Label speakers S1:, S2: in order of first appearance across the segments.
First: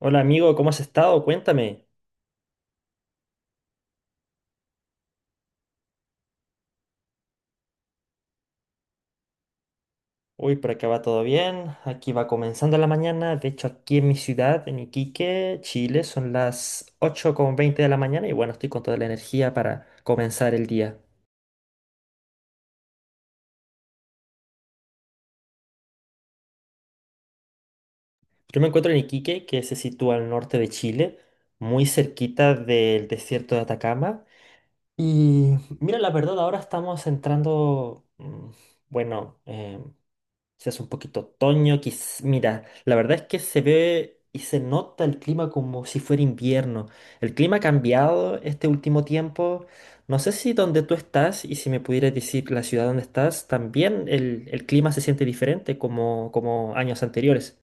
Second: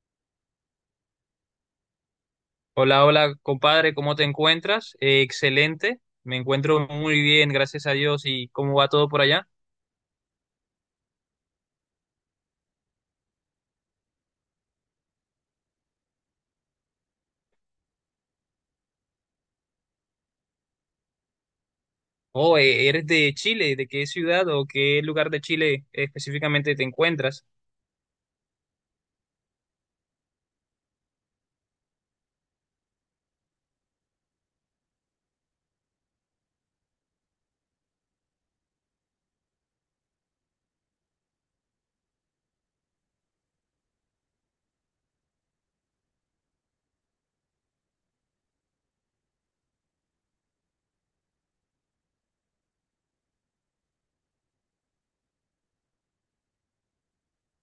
S1: Hola amigo, ¿cómo has estado? Cuéntame.
S2: Hola, hola, compadre, ¿cómo te encuentras? Excelente, me encuentro muy bien, gracias a Dios. ¿Y cómo va todo por allá?
S1: Uy, por acá va todo bien. Aquí va comenzando la mañana. De hecho, aquí en mi ciudad, en Iquique, Chile, son las 8:20 de la mañana y bueno, estoy con toda la energía para comenzar el día.
S2: Oh, ¿eres de Chile? ¿De qué ciudad o qué lugar de Chile específicamente te encuentras?
S1: Yo me encuentro en Iquique, que se sitúa al norte de Chile, muy cerquita del desierto de Atacama. Y mira, la verdad, ahora estamos entrando, bueno, em, Se hace un poquito otoño, mira, la verdad es que se ve y se nota el clima como si fuera invierno. El clima ha cambiado este último tiempo. No sé si donde tú estás y si me pudieras decir la ciudad donde estás, también el clima se siente diferente como años anteriores.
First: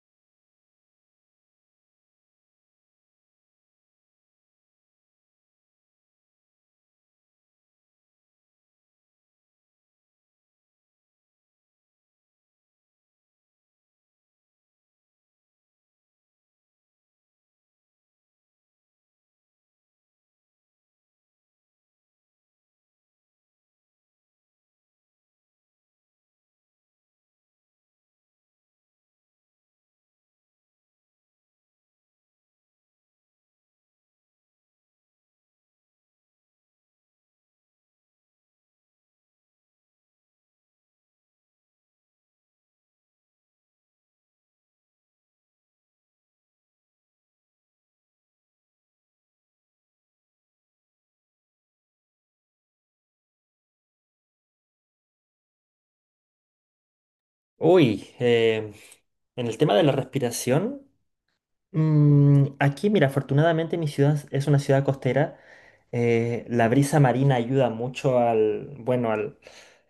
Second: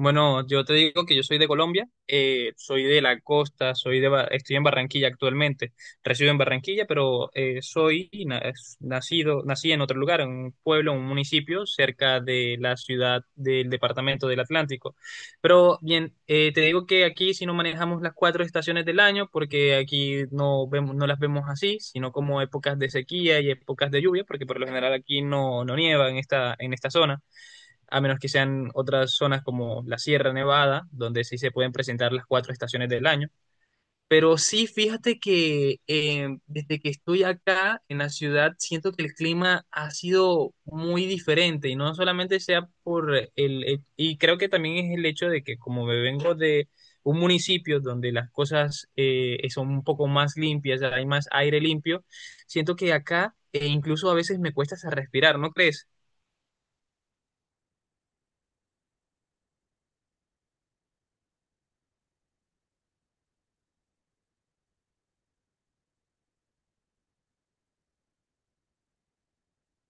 S2: Bueno, yo te digo que yo soy de Colombia, soy de la costa, estoy en Barranquilla actualmente, resido en Barranquilla, pero nacido, nací en otro lugar, en un pueblo, en un municipio cerca de la ciudad del departamento del Atlántico. Pero bien, te digo que aquí si no manejamos las cuatro estaciones del año, porque aquí no vemos, no las vemos así, sino como épocas de sequía y épocas de lluvia, porque por lo general aquí no, no nieva en esta zona a menos que sean otras zonas como la Sierra Nevada, donde sí se pueden presentar las cuatro estaciones del año. Pero sí, fíjate que desde que estoy acá en la ciudad, siento que el clima ha sido muy diferente y no solamente sea por y creo que también es el hecho de que como me vengo de un municipio donde las cosas son un poco más limpias, hay más aire limpio, siento que acá incluso a veces me cuesta hasta respirar, ¿no crees?
S1: Uy, en el tema de la respiración. Mm, aquí, mira, afortunadamente mi ciudad es una ciudad costera. La brisa marina ayuda mucho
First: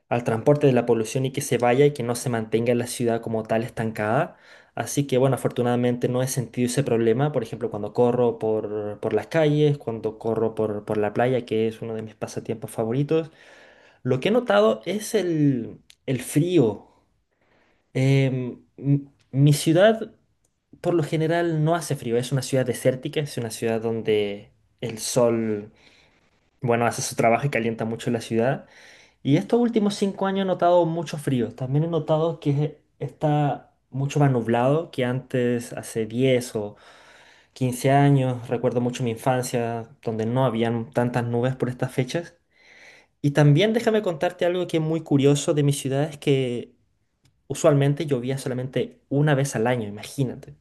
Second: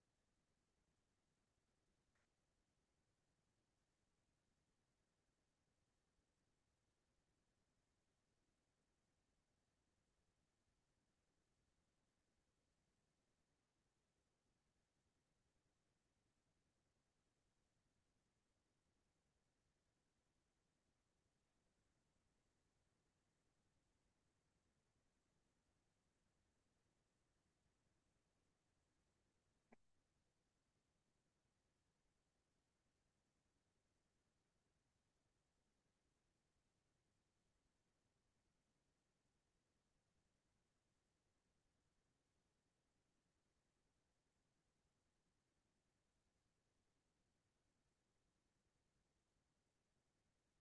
S1: al transporte de la polución y que se vaya y que no se mantenga la ciudad como tal estancada. Así que, bueno, afortunadamente no he sentido ese problema. Por ejemplo, cuando corro por las calles, cuando corro por la playa, que es uno de mis pasatiempos favoritos. Lo que he notado es el frío. Em, m- Mi ciudad por lo general no hace frío, es una ciudad desértica, es una ciudad donde el sol, bueno, hace su trabajo y calienta mucho la ciudad. Y estos últimos 5 años he notado mucho frío. También he notado que está mucho más nublado que antes, hace 10 o 15 años. Recuerdo mucho mi infancia, donde no habían tantas nubes por estas fechas. Y también déjame contarte algo que es muy curioso de mi ciudad, es que usualmente llovía solamente una vez al año, imagínate.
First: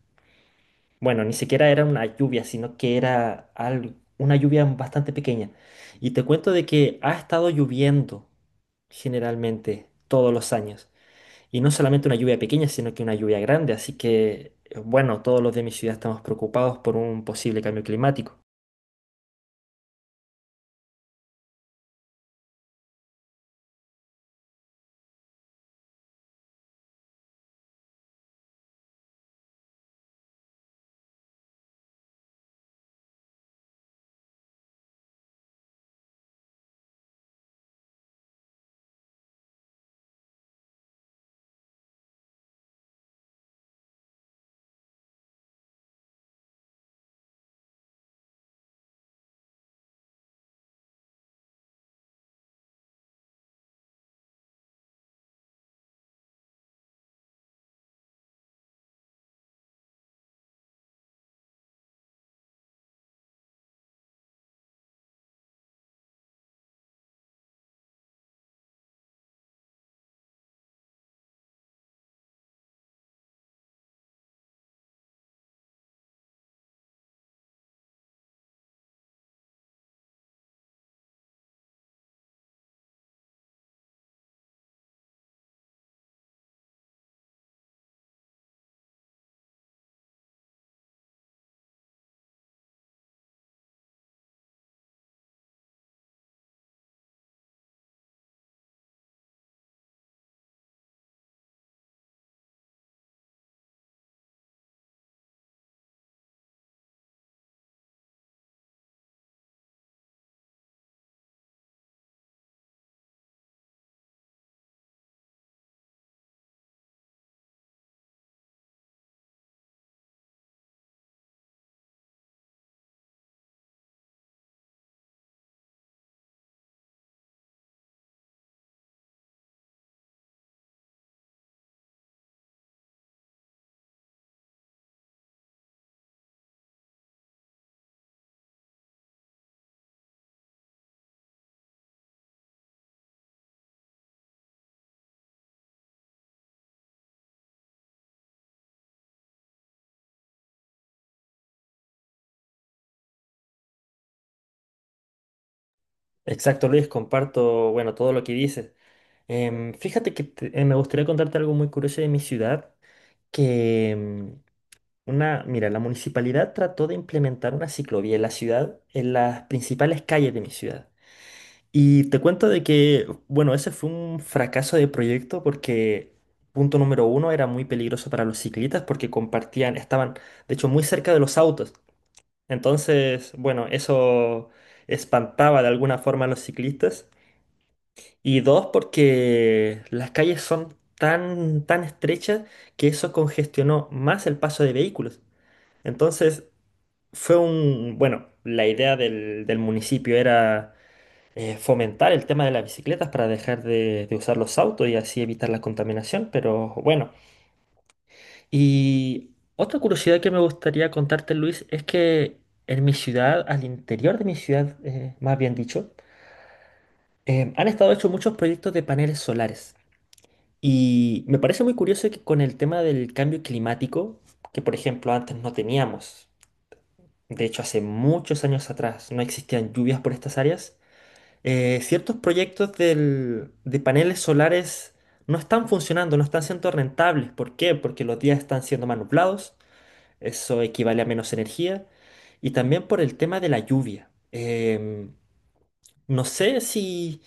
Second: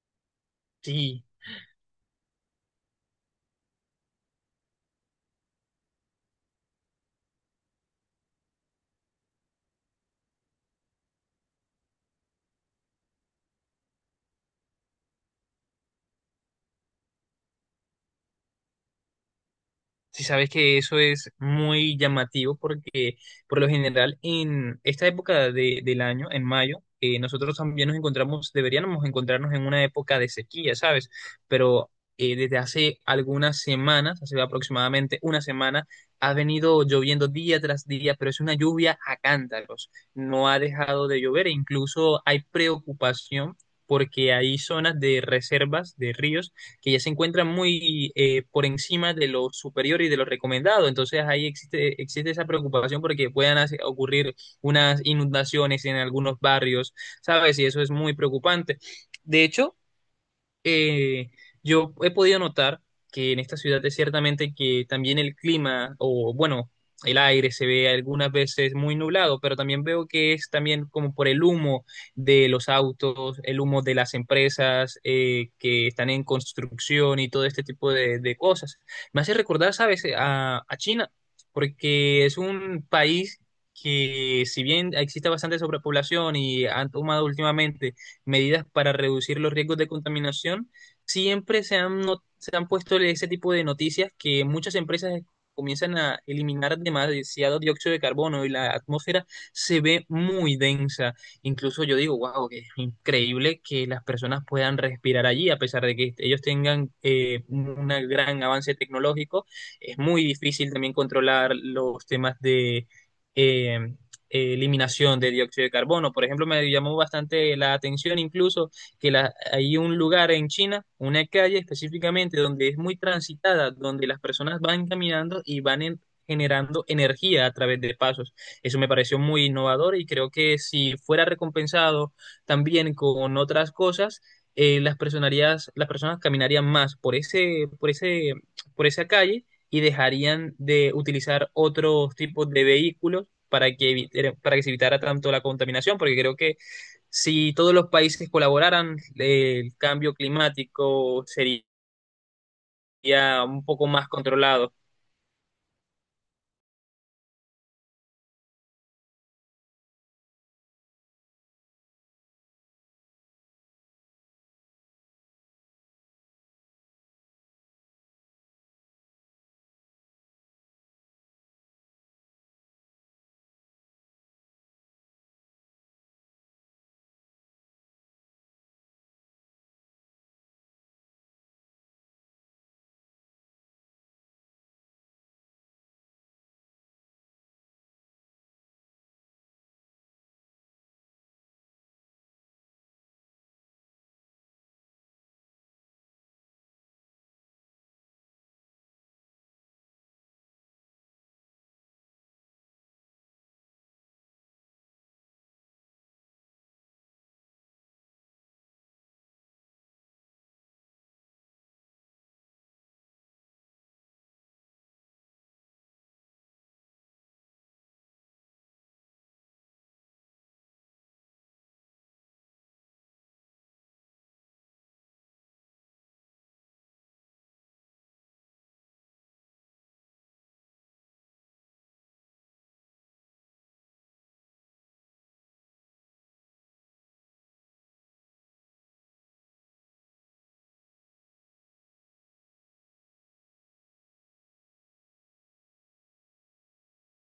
S1: Bueno,
S2: Sí.
S1: ni siquiera era una lluvia, sino que era una lluvia bastante pequeña. Y te cuento de que ha estado lloviendo generalmente todos los años. Y no solamente una lluvia pequeña, sino que una lluvia grande. Así que, bueno, todos los de mi ciudad estamos preocupados por un posible cambio climático.
S2: Si sabes que eso es muy llamativo porque por lo general en esta del año, en mayo, nosotros también nos encontramos, deberíamos encontrarnos en una época de sequía, ¿sabes? Pero desde hace algunas semanas, hace aproximadamente una semana, ha venido lloviendo día tras día, pero es una lluvia a cántaros. No ha dejado de llover e incluso hay preocupación porque hay zonas de reservas de ríos que ya se encuentran muy por encima de lo superior y de lo recomendado. Entonces ahí existe, existe esa preocupación porque ocurrir unas inundaciones en algunos barrios, ¿sabes? Y eso es muy preocupante. De hecho, eh, yo he podido notar que en esta ciudad es ciertamente que también el clima, o bueno, el aire se ve algunas veces muy nublado, pero también veo que es también como por el humo de los autos, el humo de las empresas que están en construcción y todo este tipo de cosas. Me hace recordar, ¿sabes?, a China, porque es un país que si bien existe bastante sobrepoblación y han tomado últimamente medidas para reducir los riesgos de contaminación, siempre se han, no- se han puesto ese tipo de noticias que muchas empresas comienzan a eliminar demasiado dióxido de carbono y la atmósfera se ve muy densa. Incluso yo digo, wow, que es increíble que las personas puedan respirar allí, a pesar de que ellos tengan un gran avance tecnológico. Es muy difícil también controlar los temas de, eh, eliminación de dióxido de carbono. Por ejemplo, me llamó bastante la atención incluso hay un lugar en China, una calle específicamente, donde es muy transitada, donde las personas van caminando y generando energía a través de pasos. Eso me pareció muy innovador y creo que si fuera recompensado también con otras cosas, las personas caminarían más por ese, por ese, por esa calle y dejarían de utilizar otros tipos de vehículos para para que se evitara tanto la contaminación, porque creo que si todos los países colaboraran, el cambio climático sería un poco más controlado.
S1: Exacto, Luis, comparto, bueno, todo lo que dices. Em, fíjate que me gustaría contarte algo muy curioso de mi ciudad, que una, mira, la municipalidad trató de implementar una ciclovía en la ciudad, en las principales calles de mi ciudad. Y te cuento de que, bueno, ese fue un fracaso de proyecto porque, punto número uno, era muy peligroso para los ciclistas porque compartían, estaban, de hecho, muy cerca de los autos. Entonces, bueno, eso espantaba de alguna forma a los ciclistas. Y dos, porque las calles son tan estrechas que eso congestionó más el paso de vehículos. Entonces, fue un, bueno, la idea del municipio era fomentar el tema de las bicicletas para dejar de usar los autos y así evitar la contaminación, pero bueno. Y otra curiosidad que me gustaría contarte, Luis, es que en mi ciudad, al interior de mi ciudad, más bien dicho, han estado hechos muchos proyectos de paneles solares. Y me parece muy curioso que con el tema del cambio climático, que por ejemplo antes no teníamos. De hecho, hace muchos años atrás no existían lluvias por estas áreas. Ciertos proyectos de paneles solares no están funcionando, no están siendo rentables. ¿Por qué? Porque los días están siendo más nublados, eso equivale a menos energía. Y también por el tema de la lluvia. Em, no sé si,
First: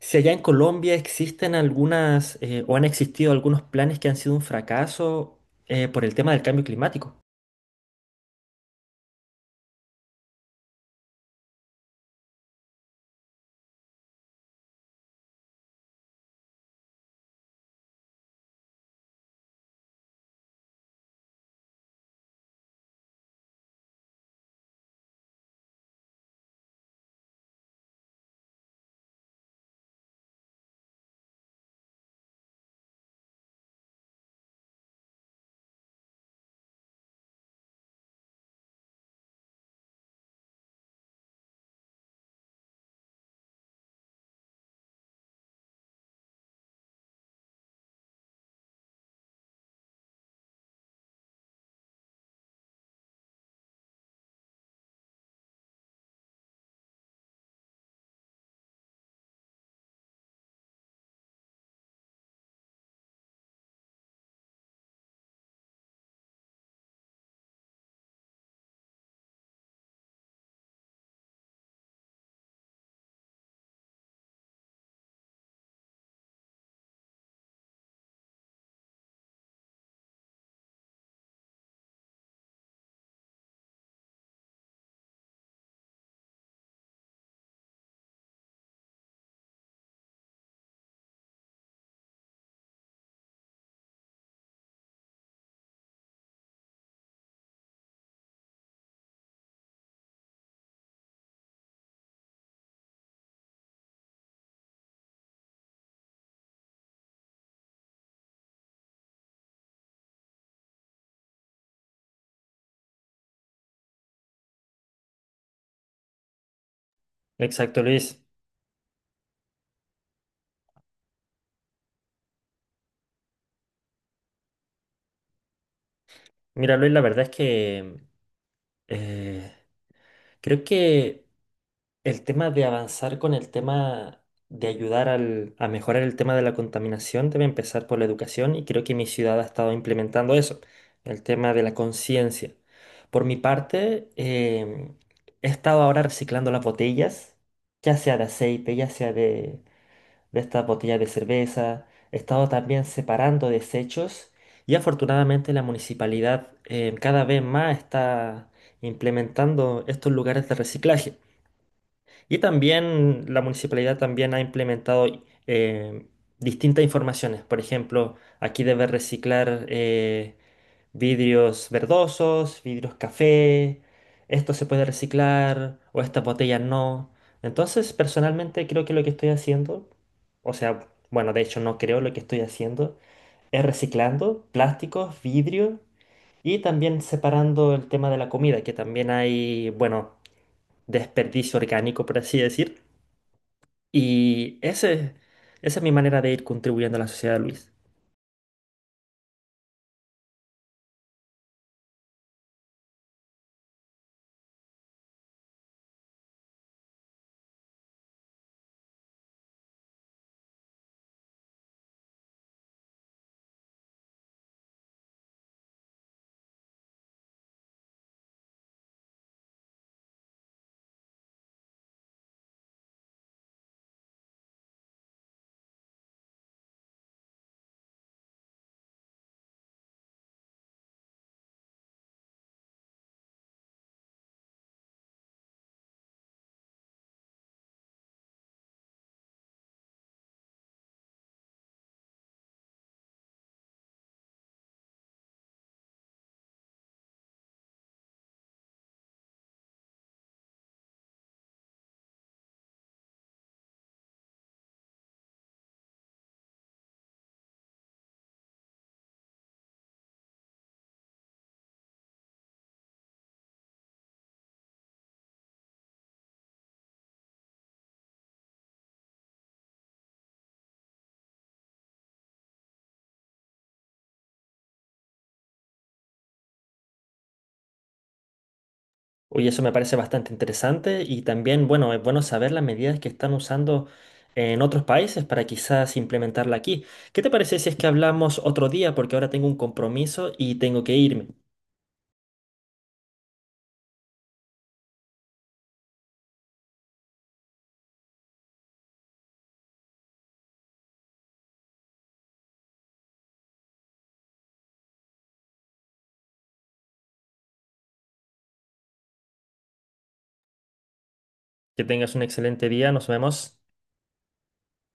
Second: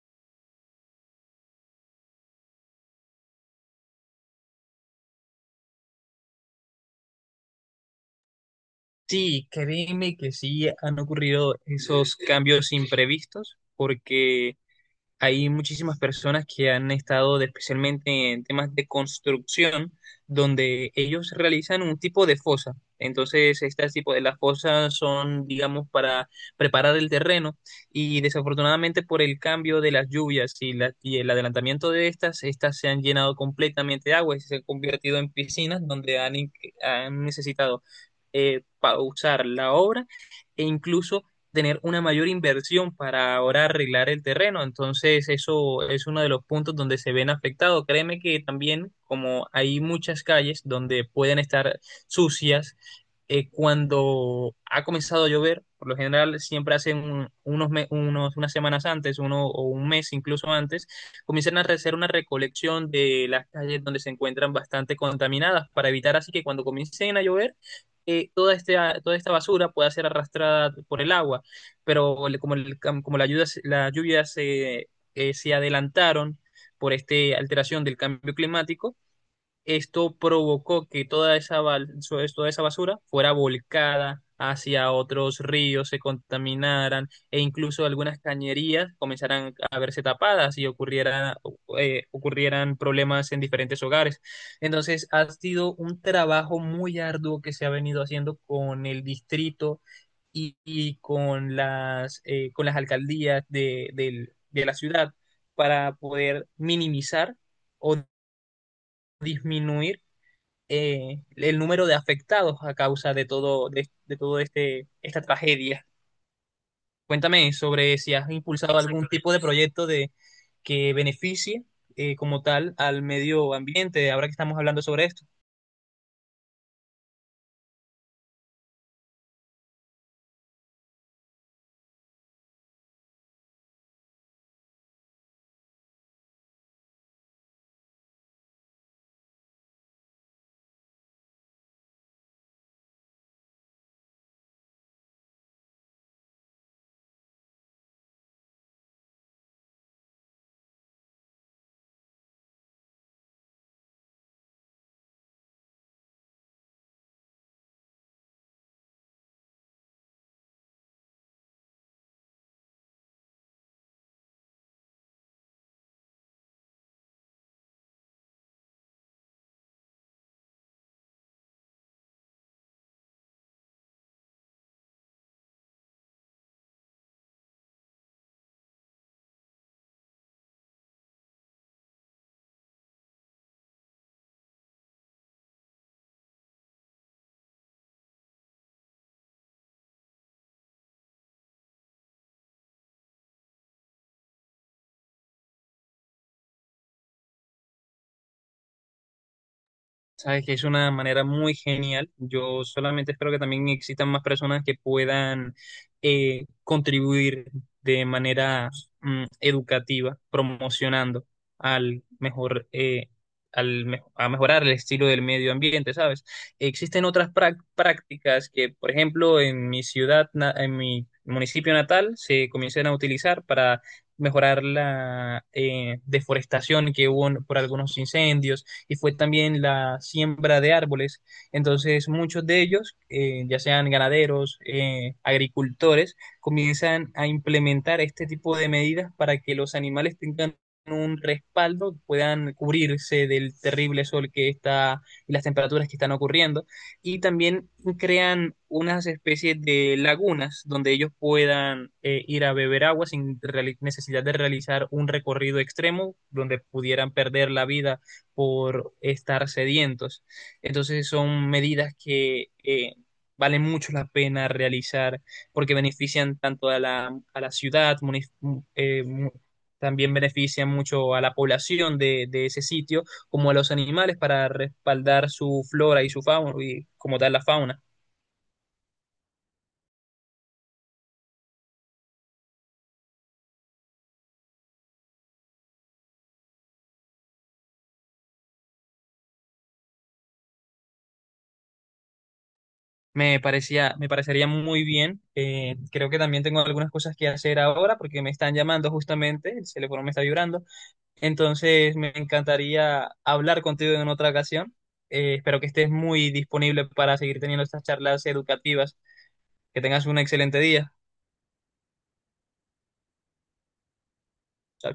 S1: si allá en Colombia existen algunas o han existido algunos planes que han sido un fracaso por el tema del cambio climático.
S2: Sí, créeme que sí han ocurrido esos cambios imprevistos, porque hay muchísimas personas que han especialmente en temas de construcción, donde ellos realizan un tipo de fosa. Entonces, este tipo de las fosas son, digamos, para preparar el terreno y desafortunadamente por el cambio de las lluvias y el adelantamiento de estas, estas se han llenado completamente de agua y se han convertido en piscinas donde han necesitado pausar la obra e incluso tener una mayor inversión para ahora arreglar el terreno. Entonces, eso es uno de los puntos donde se ven afectados. Créeme que también, como hay muchas calles donde pueden estar sucias, cuando ha comenzado a llover, por lo general siempre hacen un- unos, me- unos unas semanas antes, uno o un mes incluso antes, comienzan a hacer una recolección de las calles donde se encuentran bastante contaminadas para evitar así que cuando comiencen a llover, toda, este, toda esta basura pueda ser arrastrada por el agua como, como la, ayuda, la lluvia se, se adelantaron por esta alteración del cambio climático, esto provocó que toda toda esa basura fuera volcada hacia otros ríos, se contaminaran e incluso algunas cañerías comenzaran a verse tapadas y ocurrieran problemas en diferentes hogares. Entonces, ha sido un trabajo muy arduo que se ha venido haciendo con el distrito y con las alcaldías de la ciudad para poder minimizar o disminuir el número de afectados a causa de todo este, esta tragedia. Cuéntame
S1: Exacto,
S2: sobre si
S1: Luis.
S2: has impulsado algún tipo de proyecto de, que beneficie como tal al medio ambiente, ahora que estamos hablando sobre esto.
S1: Mira, Luis, la verdad es que Eh, creo que el tema de avanzar con el tema de ayudar a mejorar el tema de la contaminación debe empezar por la educación y creo que mi ciudad ha estado implementando eso, el tema de la conciencia. Por mi parte, he estado ahora reciclando las botellas, ya sea de aceite, ya sea de estas botellas de cerveza. He estado también separando desechos y afortunadamente la municipalidad cada vez más está implementando estos lugares de reciclaje. Y también la municipalidad también ha implementado eh, distintas informaciones. Por ejemplo, aquí debes reciclar. Vidrios verdosos, vidrios café, esto se puede reciclar o estas botellas no. Entonces, personalmente creo que lo que estoy haciendo, o sea, bueno, de hecho no creo lo que estoy haciendo, es reciclando plásticos, vidrio y también separando el tema de la comida, que también hay, bueno, desperdicio orgánico, por así decir. Y esa es mi manera de ir contribuyendo a la sociedad, Luis.
S2: Sabes que es una manera muy genial. Yo solamente espero que también existan más personas que puedan contribuir de manera educativa, promocionando al mejor, a mejorar el estilo del medio ambiente, ¿sabes? Existen otras prácticas que, por ejemplo, en mi ciudad, en mi municipio natal, se comienzan a utilizar para mejorar la deforestación que por algunos incendios y fue también la siembra de árboles. Entonces muchos de ellos, ya sean ganaderos, agricultores, comienzan a implementar este tipo de medidas para que los animales tengan un respaldo, puedan cubrirse del terrible sol que está y las temperaturas que están ocurriendo. Y también crean unas especies de lagunas donde ellos puedan ir a beber agua sin necesidad de realizar un recorrido extremo donde pudieran perder la vida por estar sedientos. Entonces son medidas que valen mucho la pena realizar porque benefician tanto a la ciudad, eh, mu- también benefician mucho a la población de ese sitio, como a los animales para respaldar su flora y su fauna, y como tal la fauna.
S1: Oye, eso me parece bastante interesante y también, bueno, es bueno saber las medidas que están usando en otros países para quizás implementarla aquí. ¿Qué te parece si es que hablamos otro día? Porque ahora tengo un compromiso y tengo que irme.
S2: Me parecía, me parecería muy bien. Creo que también tengo algunas cosas que hacer ahora porque me están llamando justamente, el teléfono me está vibrando. Entonces, me encantaría hablar contigo en otra ocasión. Espero que estés muy disponible para seguir teniendo estas charlas educativas. Que tengas un excelente día.
S1: Que tengas un excelente día, nos vemos.